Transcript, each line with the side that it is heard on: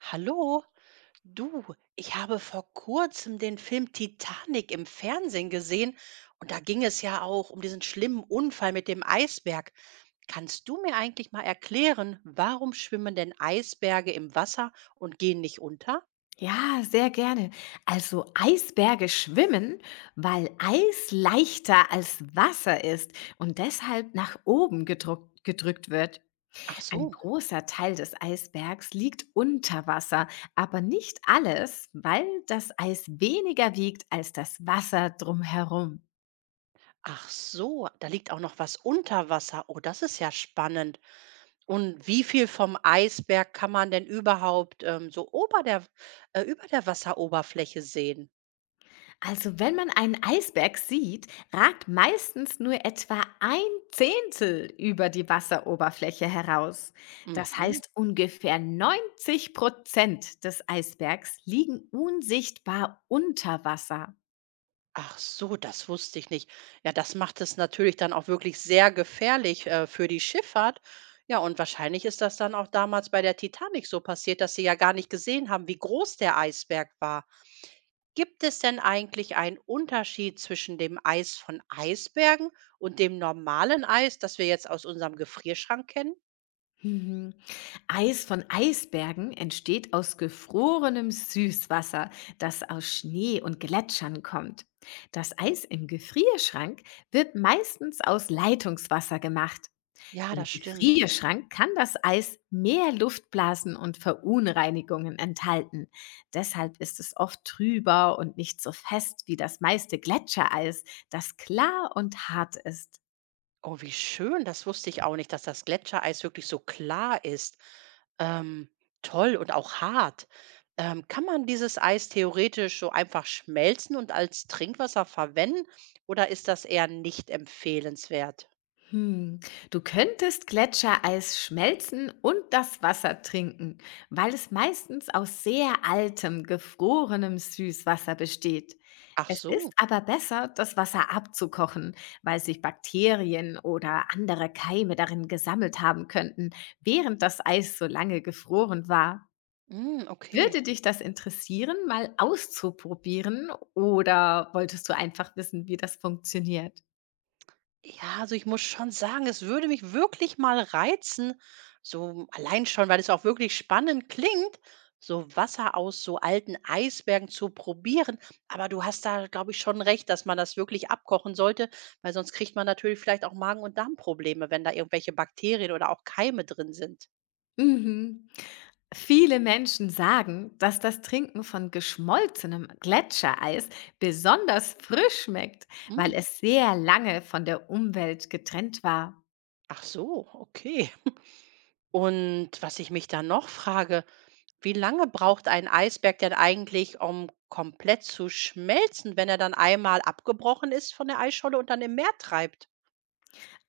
right: Hallo, du, ich habe vor kurzem den Film Titanic im Fernsehen gesehen und da ging es ja auch um diesen schlimmen Unfall mit dem Eisberg. Kannst du mir eigentlich mal erklären, warum schwimmen denn Eisberge im Wasser und gehen nicht unter?
left: Ja, sehr gerne. Also Eisberge schwimmen, weil Eis leichter als Wasser ist und deshalb nach oben gedrückt wird.
right: Ach
left: Ein
right: so.
left: großer Teil des Eisbergs liegt unter Wasser, aber nicht alles, weil das Eis weniger wiegt als das Wasser drumherum.
right: Ach so, da liegt auch noch was unter Wasser. Oh, das ist ja spannend. Und wie viel vom Eisberg kann man denn überhaupt so über der Wasseroberfläche sehen?
left: Also wenn man einen Eisberg sieht, ragt meistens nur etwa ein Zehntel über die Wasseroberfläche heraus. Das
right: Mhm.
left: heißt, ungefähr 90% des Eisbergs liegen unsichtbar unter Wasser.
right: Ach so, das wusste ich nicht. Ja, das macht es natürlich dann auch wirklich sehr gefährlich, für die Schifffahrt. Ja, und wahrscheinlich ist das dann auch damals bei der Titanic so passiert, dass sie ja gar nicht gesehen haben, wie groß der Eisberg war. Gibt es denn eigentlich einen Unterschied zwischen dem Eis von Eisbergen und dem normalen Eis, das wir jetzt aus unserem Gefrierschrank kennen?
left: Mhm. Eis von Eisbergen entsteht aus gefrorenem Süßwasser, das aus Schnee und Gletschern kommt. Das Eis im Gefrierschrank wird meistens aus Leitungswasser gemacht.
right: Ja,
left: Im
right: das stimmt.
left: Gefrierschrank kann das Eis mehr Luftblasen und Verunreinigungen enthalten. Deshalb ist es oft trüber und nicht so fest wie das meiste Gletschereis, das klar und hart ist.
right: Oh, wie schön. Das wusste ich auch nicht, dass das Gletschereis wirklich so klar ist. Ähm, toll und auch hart. Kann man dieses Eis theoretisch so einfach schmelzen und als Trinkwasser verwenden oder ist das eher nicht empfehlenswert?
left: Hm. Du könntest Gletschereis schmelzen und das Wasser trinken, weil es meistens aus sehr altem, gefrorenem Süßwasser besteht.
right: Ach
left: Es ist
right: so.
left: aber besser, das Wasser abzukochen, weil sich Bakterien oder andere Keime darin gesammelt haben könnten, während das Eis so lange gefroren war.
right: Mm, okay.
left: Würde dich das interessieren, mal auszuprobieren, oder wolltest du einfach wissen, wie das funktioniert?
right: Ja, also ich muss schon sagen, es würde mich wirklich mal reizen, so allein schon, weil es auch wirklich spannend klingt, so Wasser aus so alten Eisbergen zu probieren. Aber du hast da, glaube ich, schon recht, dass man das wirklich abkochen sollte, weil sonst kriegt man natürlich vielleicht auch Magen- und Darmprobleme, wenn da irgendwelche Bakterien oder auch Keime drin sind.
left: Mhm. Viele Menschen sagen, dass das Trinken von geschmolzenem Gletschereis besonders frisch schmeckt, weil
right: Mm,
left: es sehr lange von der Umwelt getrennt war.
right: ach so, okay. Und was ich mich da noch frage, wie lange braucht ein Eisberg denn eigentlich, um komplett zu schmelzen, wenn er dann einmal abgebrochen ist von der Eisscholle und dann im Meer treibt?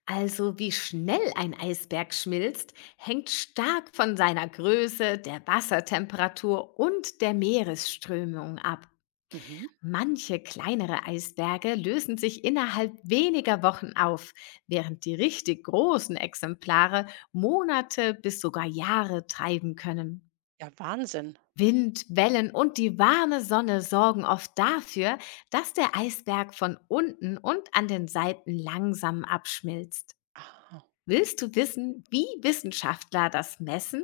left: Also wie schnell ein Eisberg schmilzt, hängt stark von seiner Größe, der Wassertemperatur und der Meeresströmung ab.
right: Mhm.
left: Manche kleinere Eisberge lösen sich innerhalb weniger Wochen auf, während die richtig großen Exemplare Monate bis sogar Jahre treiben können.
right: Ja, Wahnsinn.
left: Wind, Wellen und die warme Sonne sorgen oft dafür, dass der Eisberg von unten und an den Seiten langsam abschmilzt.
right: Ah.
left: Willst du wissen, wie Wissenschaftler das messen?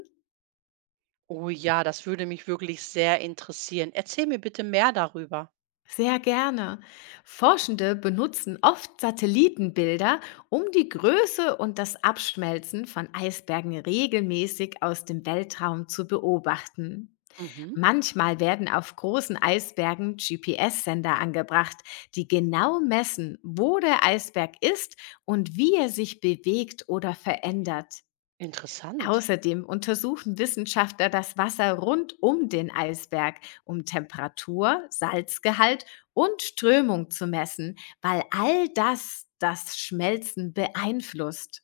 right: Oh ja, das würde mich wirklich sehr interessieren. Erzähl mir bitte mehr darüber.
left: Sehr gerne. Forschende benutzen oft Satellitenbilder, um die Größe und das Abschmelzen von Eisbergen regelmäßig aus dem Weltraum zu beobachten.
right: Mhm.
left: Manchmal werden auf großen Eisbergen GPS-Sender angebracht, die genau messen, wo der Eisberg ist und wie er sich bewegt oder verändert.
right: Interessant.
left: Außerdem untersuchen Wissenschaftler das Wasser rund um den Eisberg, um Temperatur, Salzgehalt und Strömung zu messen, weil all das das Schmelzen beeinflusst.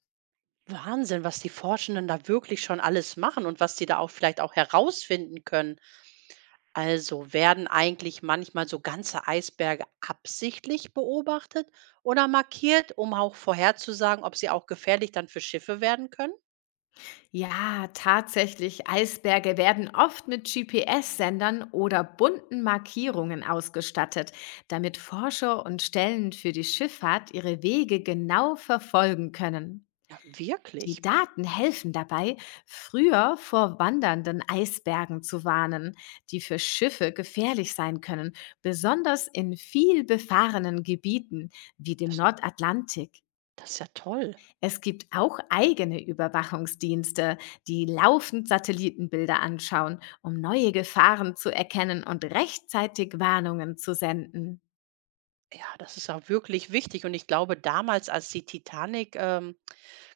right: Wahnsinn, was die Forschenden da wirklich schon alles machen und was sie da auch vielleicht auch herausfinden können. Also werden eigentlich manchmal so ganze Eisberge absichtlich beobachtet oder markiert, um auch vorherzusagen, ob sie auch gefährlich dann für Schiffe werden können?
left: Ja, tatsächlich, Eisberge werden oft mit GPS-Sendern oder bunten Markierungen ausgestattet, damit Forscher und Stellen für die Schifffahrt ihre Wege genau verfolgen können.
right: Ja,
left: Die
right: wirklich. Puh,
left: Daten helfen dabei, früher vor wandernden Eisbergen zu warnen, die für Schiffe gefährlich sein können, besonders in viel befahrenen Gebieten wie dem
right: das,
left: Nordatlantik.
right: das ist ja toll.
left: Es gibt auch eigene Überwachungsdienste, die laufend Satellitenbilder anschauen, um neue Gefahren zu erkennen und rechtzeitig Warnungen zu senden.
right: Ja, das ist auch wirklich wichtig und ich glaube, damals, als die Titanic,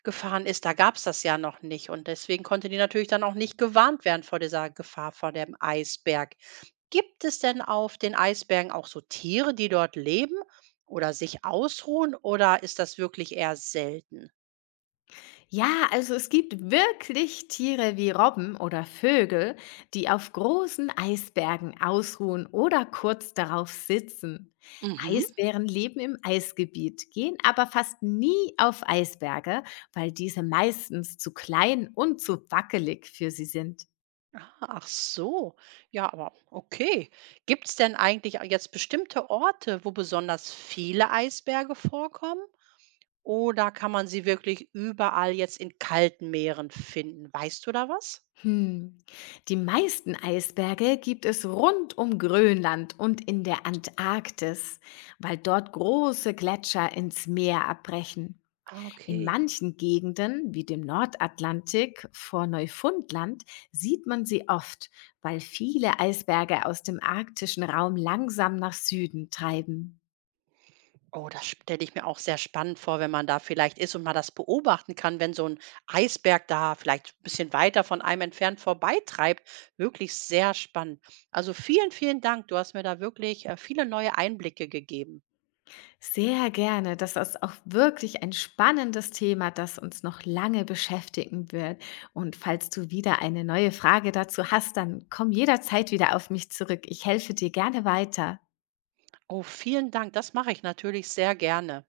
right: gefahren ist, da gab's das ja noch nicht und deswegen konnte die natürlich dann auch nicht gewarnt werden vor dieser Gefahr, vor dem Eisberg. Gibt es denn auf den Eisbergen auch so Tiere, die dort leben oder sich ausruhen oder ist das wirklich eher selten?
left: Ja, also es gibt wirklich Tiere wie Robben oder Vögel, die auf großen Eisbergen ausruhen oder kurz darauf sitzen.
right: Mhm.
left: Eisbären leben im Eisgebiet, gehen aber fast nie auf Eisberge, weil diese meistens zu klein und zu wackelig für sie sind.
right: Ah, ach so. Ja, aber okay. Gibt's denn eigentlich jetzt bestimmte Orte, wo besonders viele Eisberge vorkommen? Oder kann man sie wirklich überall jetzt in kalten Meeren finden? Weißt du da was?
left: Hm. Die meisten Eisberge gibt es rund um Grönland und in der Antarktis, weil dort große Gletscher ins Meer abbrechen.
right: Ah,
left: In
right: okay.
left: manchen Gegenden, wie dem Nordatlantik vor Neufundland, sieht man sie oft, weil viele Eisberge aus dem arktischen Raum langsam nach Süden treiben.
right: Oh, das stelle ich mir auch sehr spannend vor, wenn man da vielleicht ist und mal das beobachten kann, wenn so ein Eisberg da vielleicht 'n bisschen weiter von einem entfernt vorbeitreibt. Wirklich sehr spannend. Also, vielen, vielen Dank. Du hast mir da wirklich, viele neue Einblicke gegeben.
left: Sehr gerne. Das ist auch wirklich ein spannendes Thema, das uns noch lange beschäftigen wird. Und falls du wieder eine neue Frage dazu hast, dann komm jederzeit wieder auf mich zurück. Ich helfe dir gerne weiter.
right: Oh, vielen Dank. Das mache ich natürlich sehr gerne.